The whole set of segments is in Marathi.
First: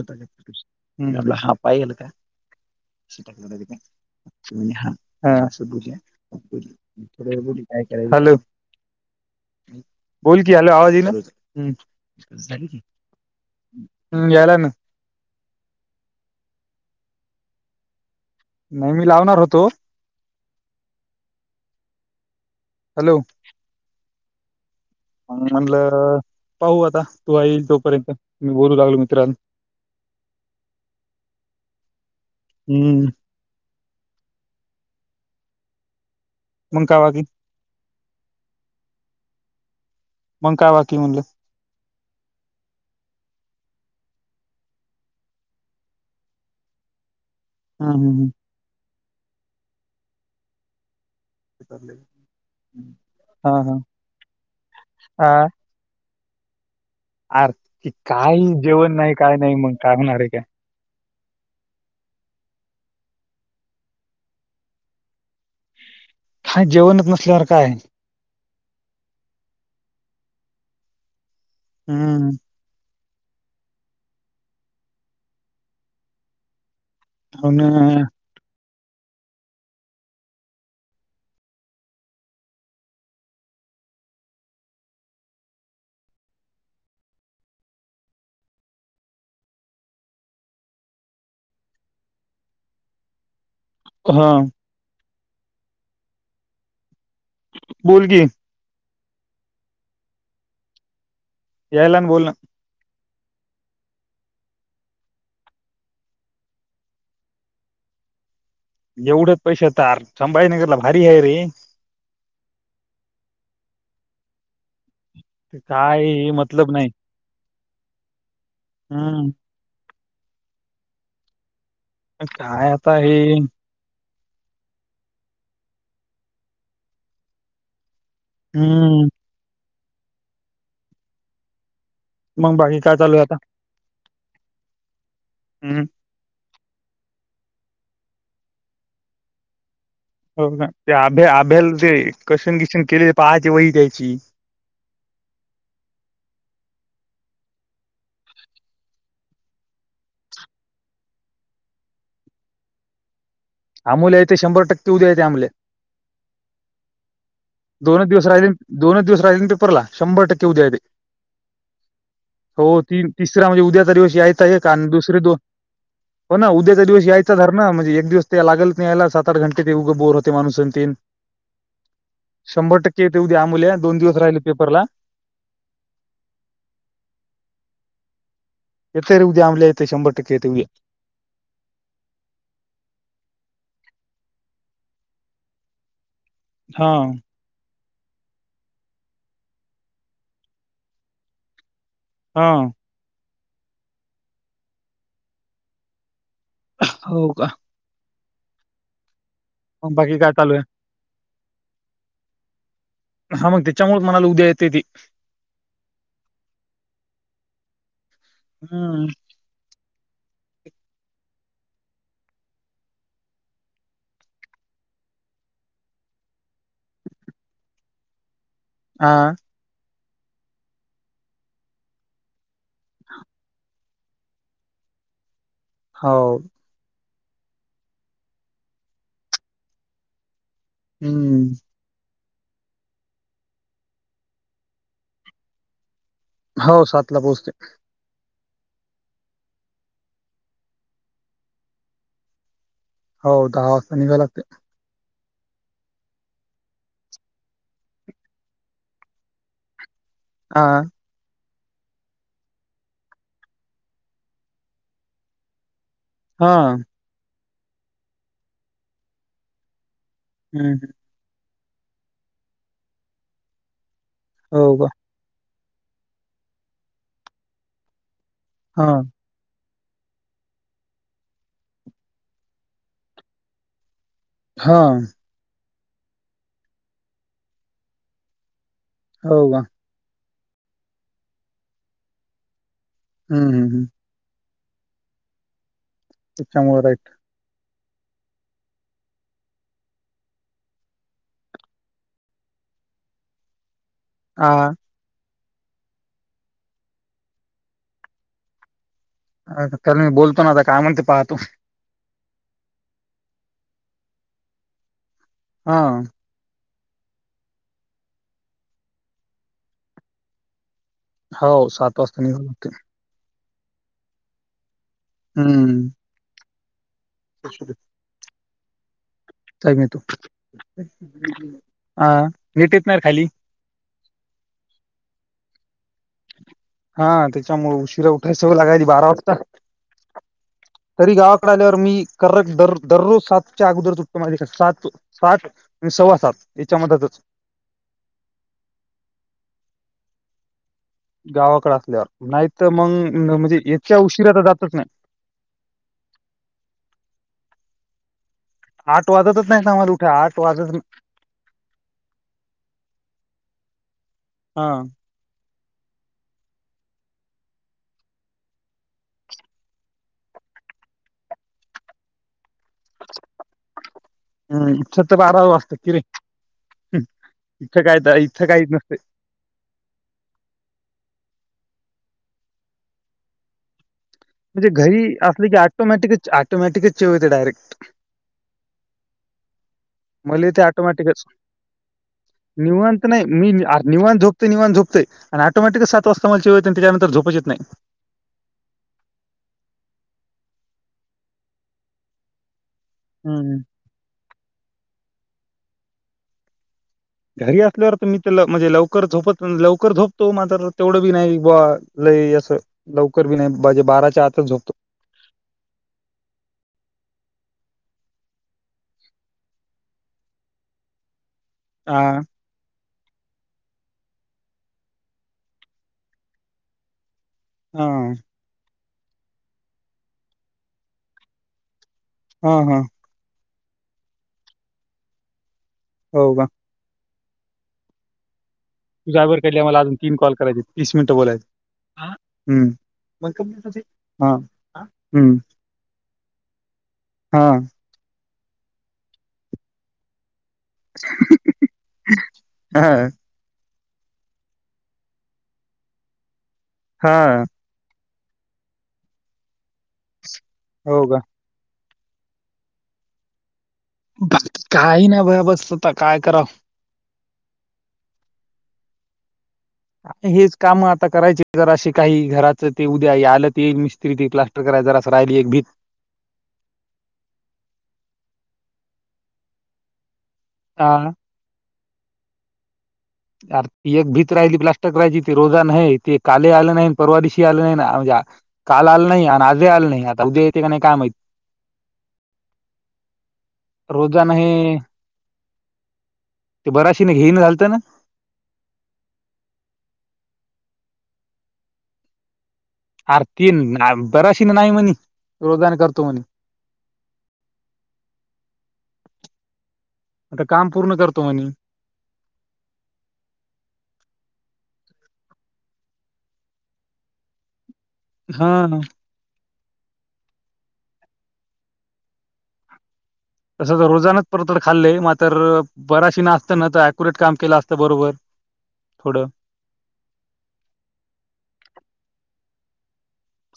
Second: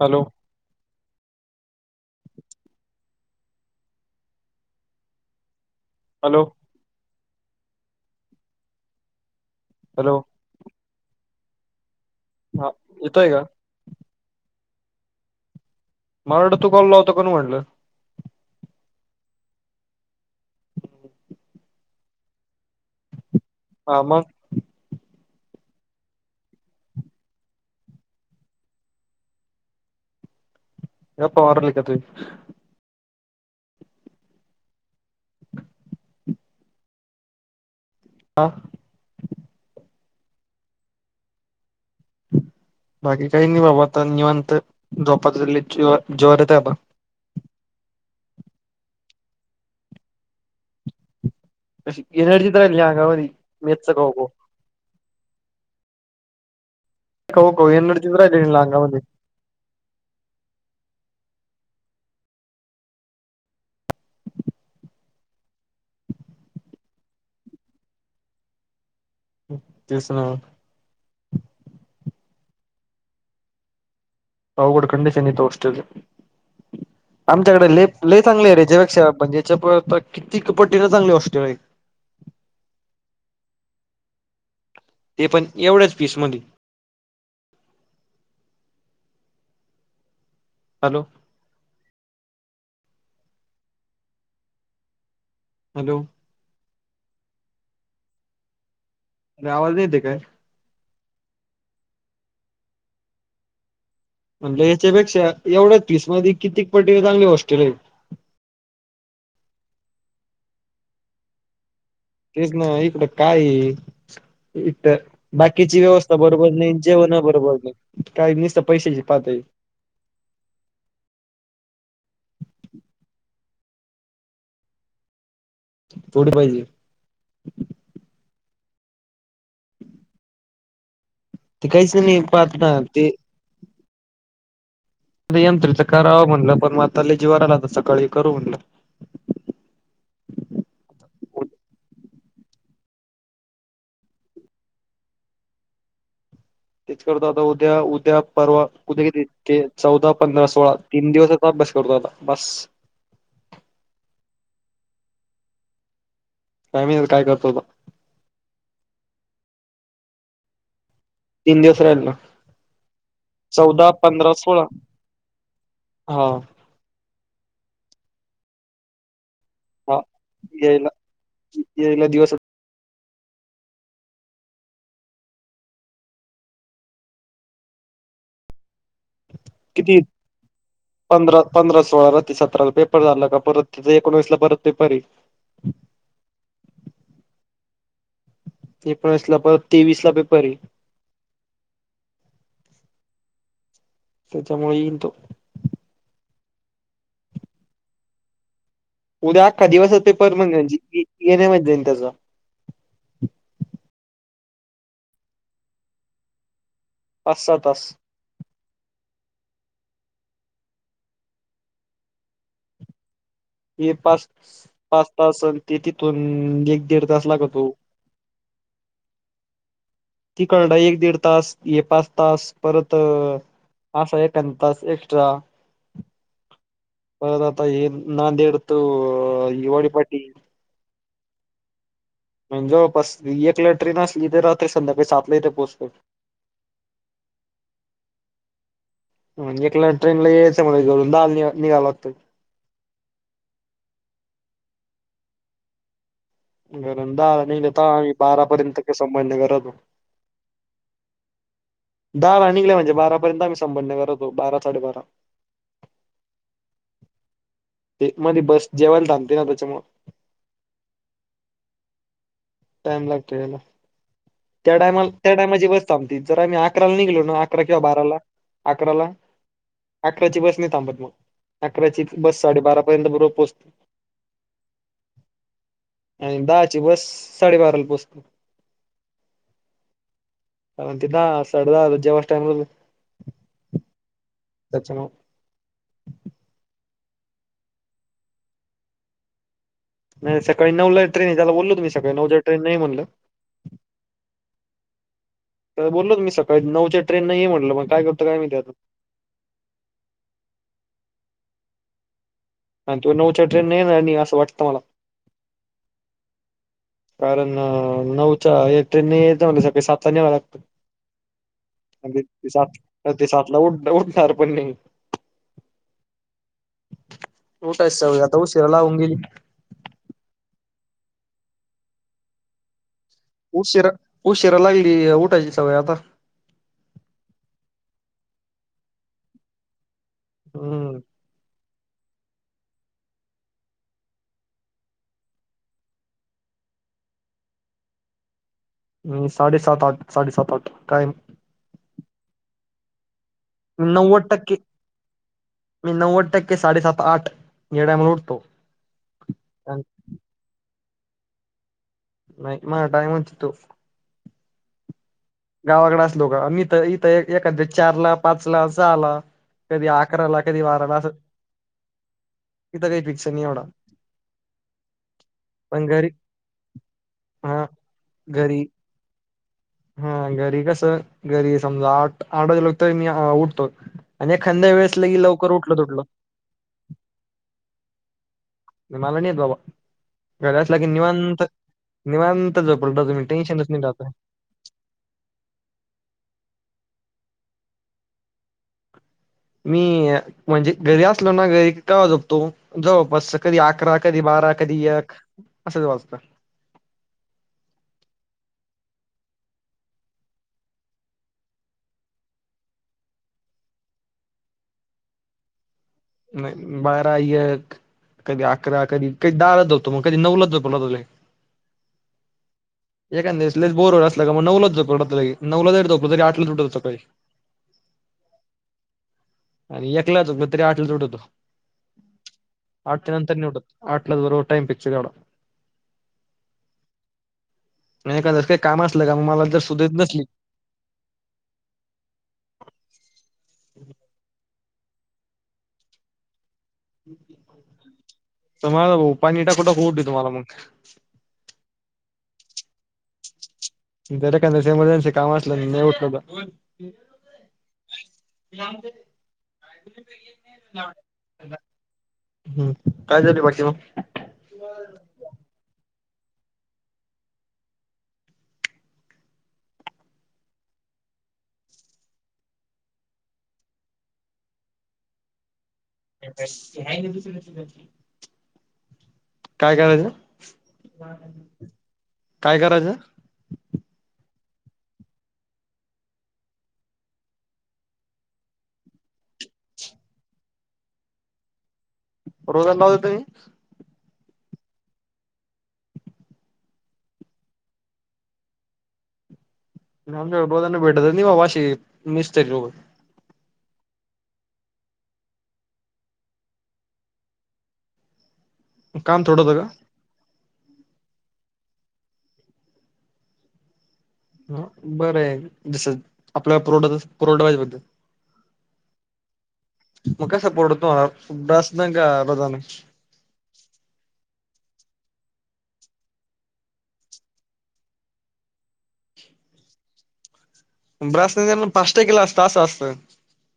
हॅलो हा पाय गेल काय? [inaudible] [unintelligible] हा -हा अस बूजया हॅलो थोड ब काय कराय झालं [unintelligible] हॅलो हॅलो बोल की हॅलो आवाज येईना - [unintelligible] झाल हा की येतोय का? हम्म यायलाय ना मला वाटलं तू काॅल लावतो का न म्हटलं नाही मी लावणार होतो हॅलो हा मग म म्हणलं पाहू आता तूआ ईल तोपर्यंत मी बोलू लागलो मित्रांन याप वारल का तु [unintelligible] हम्म मण कावा कि हां मग काय बाकी म्हणलं? बाकी काही नाही बाबा आता निवांत झोपात- ज जवारित आहे बा हा हम्म हम्म अ चाललंय. न हडजितरल यागवरी हा हा मेत्सक हगो [unintelligible] हा आर खाऊ खाऊ की एनर्जीच काही राहिली ना जेवण अंगामध्ये नाही काय नाही मग काय होणार आहे काय हा जेवणच नसल्यावर काय तु सणाव [unintelligible] हम्म अवघड कंडिशन इथं हाॅस्टेलच [inaudible] हो आमच्याकड ना लय -लय चांगले आहे रे हेच्यापेक्षा म्हणजे च्या किती- पट्टींन चांगली हाॅस्टेल आहेत ते पण एवढ्याच पीसमधी हॅलो हा. हॅलो. बोल की. अरे आवाज येते काय यायला ना बोल ना म्हणजे याच्यापेक्षा एवढ्याच वीस मध्ये कितीक पट्टी चांगली हॉस्ट्रेल आहेत. एवढंच पैसे तार संभाजीनगरला भारी आहे रे तेच ना इकड काही इठ बाकीची व्यवस्था काय बरोबर मतलब नाही, जेवण बरोबर नाही काही नसत पैशाची हम्म पातळी काय आता हे पुढ पाहिजे हम्म. ते काहीच नाही मग पाहत ना बाकी काय ते चालू आहे आता यंत्रीच हम्म करावं म्हणलं पण म आताला जीवावर आलं आता सकाळी करू म्हणलं हो ना ते आभ्या आभ्याला ते कसेन किसन केले ते पहायचे वही द्यायची तेच करत आता उद्या उद्या परवा उद्या किती ते चौदा पंधरा सोळा तीन दिवसाचा अभ्यास करतो आता बस आमोल येते शंभर टक्के उद्या येत अमल्या [unintelligible] काय करतो बघ दोन दिवस राहिले दोनच दिवस राहिले पेपरला शंभर टक्के ऊद्या येते तीन दिवस राहील ना हो ती तिसरा म्हणजे चौदा उद्याचा दिवस पंधरा यायच आहे सोळा कान दुसरे दोन हा हो ना उद्याचा दिवस यायचा [unintelligible] म्हणजे एक दिवस त्या लागेल नाही यायला सात सात घंटे ते उगा हा बोर होते माणूस अन यायला तीन यायला दिवस शंभर टक्के येते उद्या आमूल्या दोन दिवस राहिले पेपरला येते रे उद्या आमल्या येत किती शंभर टक्केे येतो या पंधरा पंधरा सोळाला ते सतराला पेपर झाला का परत तिथे एकोणवीस ला परत पेपरी हाय हा. एकोणीसला परत तेवीस ला पेपर आहे हा. त्याच्यामुळे येईल तो हो का उद्या अख्खा दिवस मग बाकी काय पेपर मंग चालू आहे ये येण्यामध्ये जाईल त्याचं हा मग त्याच्यामुळे म्हणालो उद्या येते की पाच सहा तास हम्म. ये पास पाच तास असल ते तिथून एक दीड तास लागतो हा. ती कळड एक दीड तास ये पाच तास परत [unintelligible] एक्स्ट्रा हा. परत आता हे नांदेड तो हिवाळी पाटी हम्म. म्हणजे पस एक लेटरीन असली ते राहते संध्याकाळी सातला इथे पोचतो हो सात ला पोहोचतेय मग एकला ट्रेन ला यायच म दहा ला निघाव लागतय हो दहा वाजता निघा लागतय. [unintelligible] हा. दहा ला निघले म्हणजे बारापर्यंत आम्ही संभाजीनगरला येतो बारा साडेबारा हा! ते मध्ये बस जेवायला थांबते ना त्याच्यामुळ. हम् हम टाइम लागतो याला हो त्या का टायमाला. त्या टायमाची बसत आमती जर आम्ही अकराला निघलो ना अकरा किंवा बाराला हा अकराला. अकराची बस नाही थांबत मग अकराची बस साडेबारापर्यंत बरोबर पोहोचते. हा! आणि दहाची बस साडेबाराला पोचते. हो का! अतीना सडदा जवस् टाईमल हम् हम हम. त्याच्यामुळे. त्याच्यामुळे राईट. नाही सकाळी नऊला ट्रेन आहे, त्याला बोलल तुम्ही सकाळी नऊच्या ट्रेन नाही म्हणलं हा! बोललो तु मी सकाळी नऊच्या ट्रेन नाही ये म्हटलं मग काय करतो काय माहिती आता. तर मी बोलतो ना आता काय म्हणते पाहतो. आणि तू नऊच्या ट्रेन नाही आणि असं वाटतं मला. हा! कारण नऊच्या ट्रेनने येतं मला सकाळी सात न्यावं लागतं. हो सात वाजता निघावं लागते सात ते सातला उठ उठणार पण नाही. हम्! उठायची सवय आता उशिरा लागून घेईल. [unintelligible] उशिरा उशिरा लागली उठायची सवय आता. हा त्याच्यामुळे उशिरा उठायला सगळं लागायली बारा वाजता. हो! तरी गावाकडे आल्यावर मी कक दर दररोज सातच्या अगोदर तुटतो माझे सात साठ म सव्वा सात याच्या मतच म साडेसात आठ साडेसात आठ काय, गावाकडे असल्यावर नाही तर, मग म्हणजे. मी याच्या नव्वद उशिरा तर टक्के जातच नाही मी नव्वद टक्के साडेसात आठ या टायमाला उठतो. आठ वाजतच नाही आणि आम्हाला उठे आठ वाजत. नाही मझ टाईम्स तो. हा! गावाकडे असलो का मी तर इथं एखाद चारला पाच ला सहाला. कधी अकराला कधी बाराला अस इथं काही पिक्चर नाही एवढा. हम्! इथं तर बारा वाजत पण किरे घरी हा इथं काय इथं घरी काही. हा घरी कसं घरी समजा आठ आठवाजल तरी मी उठतो. आणि म्हणजे एखाद्या वेळेस घरी लगी असले लवकर की उठलं तुटलं ऑटोमॅटिकच ऑटोमॅटिकचचेव होते डायरेक्ट. मला नाही येत बाबा. मला ते घरात असला की ऑटोमॅटिकच निवांत निवांत [unintelligible] तुम्ही टेन्शनच नाही राहात. ते निवांत झोपते आणि ऑटोमॅटिक सात वाजता मला [unintelligible] आणि त्यानंतर झोपच येत नाही. मी म्हणजे घरी असलो ना घरी का झोपतो जवळपास नाही सकाळी अकरा कधी बारा कधी एक असंच वाजतं. घरी असल्यावर तर मी तर ल म्हणजे लवकर झोपत लवकर झोपतो मात्र तेवढं बी नाही बा लई असं लवकर बी नाही म्हजे बाराच्या आतच झोपतो. नाही बारा एक. कधी अकरा कधी कध दहा लाच जाततो मग कधी नऊलाच जातोला तुला हा. एकाद दिवस लयच बोरवर असला मग नऊलाच झोपतो नऊलाच झोपलं तरी आठला उठतो सकाळी हा आणि एकलाचो तरी आठला चोट होतो ह हा आठ त्या नंतर नि उठत आटल्याच बरोबर टाइम पिक्चड हो का नाही [inaudible] तुझ आवर कैल्या मला अजून तीन कॉल करायचं तीस मिनटं बोलायच हम् मग हा हम्म. हा तर मला भाऊ पाणी टाकू टाकून उठवतो मला मगं. हा. जरा काही एमर्जन्सी काम असलं नाही उठलं. हा. हो का [inaudible] हम् काय झारी पाडते मग. बाकी काही नाही भया बस स्वतः काय कराव. हेच काम आता करायचे ज असे काही घराचं ते उद्या आलं ते येईल मिस्त्री तथला य जरा रायली एक भी [inaudible] काय करायचं? हा काय करायचं? अर ती एक भीत राहिली प्लास्टिक राहायची ते रोजा नाही ते काले आलं नाही परवाारीशी आलं नाही म्हणजे. काल आलं नाही आणि आजही आलं नाही आता उद्या येते का नाही काय माहि रोजा लाव देती रोजा नाही ते बराशी नाही घेन घालत ना. आमच्या बांना भेटत बा वाशी मिस्तरी लो आरती बराशी नाही म्हणे रोजान करतो म्हणे.. काम थोडं होत का? आता काम पूर्ण करतो म्ह ह बरं आहे दिस आपल्या पुरवठा पुरवठाबाज बद्दल हा. [inaudible] तसं तर रोजानच परत खाल्लंय मात्र बराशी ना असतं ना तर अक्युरेट काम केलं असतं बरोबर थोडं. ब्रास न पाचटे किला असत त असं असतं.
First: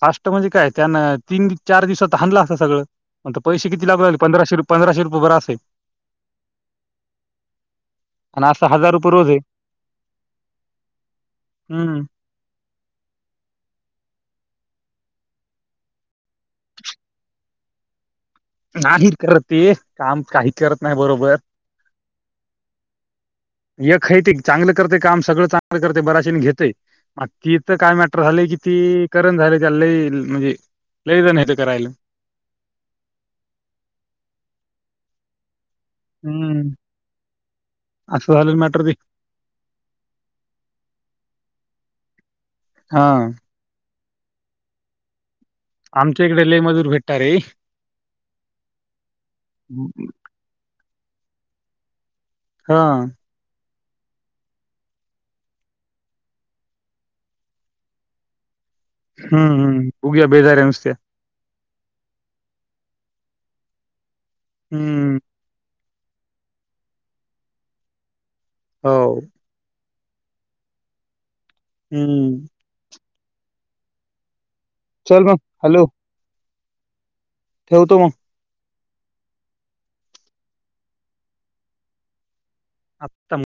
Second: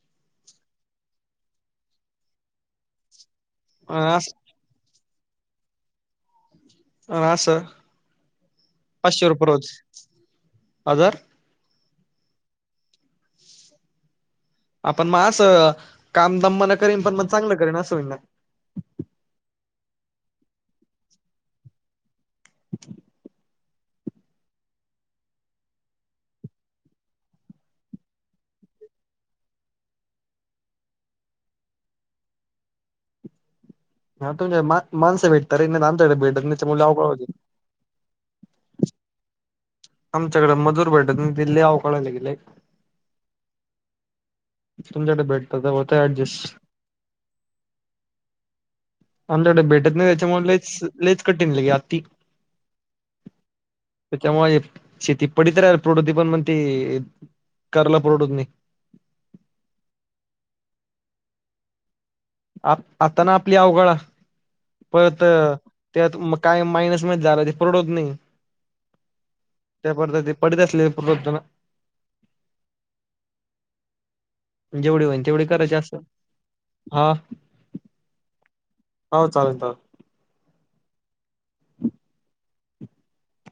फास्ट म्हणजे काय त्यानं तीन चार दिवसात हाणला असता सगळं पण पैसे किती लागल असतं पंधराशे रुप पंधशे रुपय वर असेल. अ अस आणि असं हजार रुपये पाचशे आहे रुपय रोज हाजार हम्म. आपण म असं काम दम्मान करीन पण म चांगलं करीन अस होइल ना नाही करते काम काही करत नाही बरोबर [unintelligible] य खैती चांगलं करतय काम सगळं चांगलं करतय बराचेन घेतय ती इथ काय मॅटर झालेकी ती करण झाले त्याला लई म्हणजे लय जण येतं करायला हा तुम माण माणस भेटतारे आमच्याकडे भेटत त्या हम्म मूळ अवघड होत असं झाल मॅटर आमच्याकडे मजुर भेटूत दि लई अवघड ले हा तुमच्याकडे भेटत त होत आमच्या इकडे ऍडजस्ट लई मजूर भेटणार रे आमच्याकड भेटत नाही त्याच्यामुळे लईच लईच कठीण ले आती ह. त्याच्यामुळे शेती पडीत राहिल प्रवरते पण म्हणते. करला प्रवडत नाय. हम्म हम्म उग्या बेजाऱ्या नुसत्या. आ आता ना आपली अवघड हाय हम्म परत त्यात मग काय मायनस मध्ये झाला ते परवडत नाही. हो. [unintelligible] हम्म. जेवढी होईन चल मग तेवढी करायची हॅलो असं हा ठेवतो म हो चालेल चालेल. आत्ताम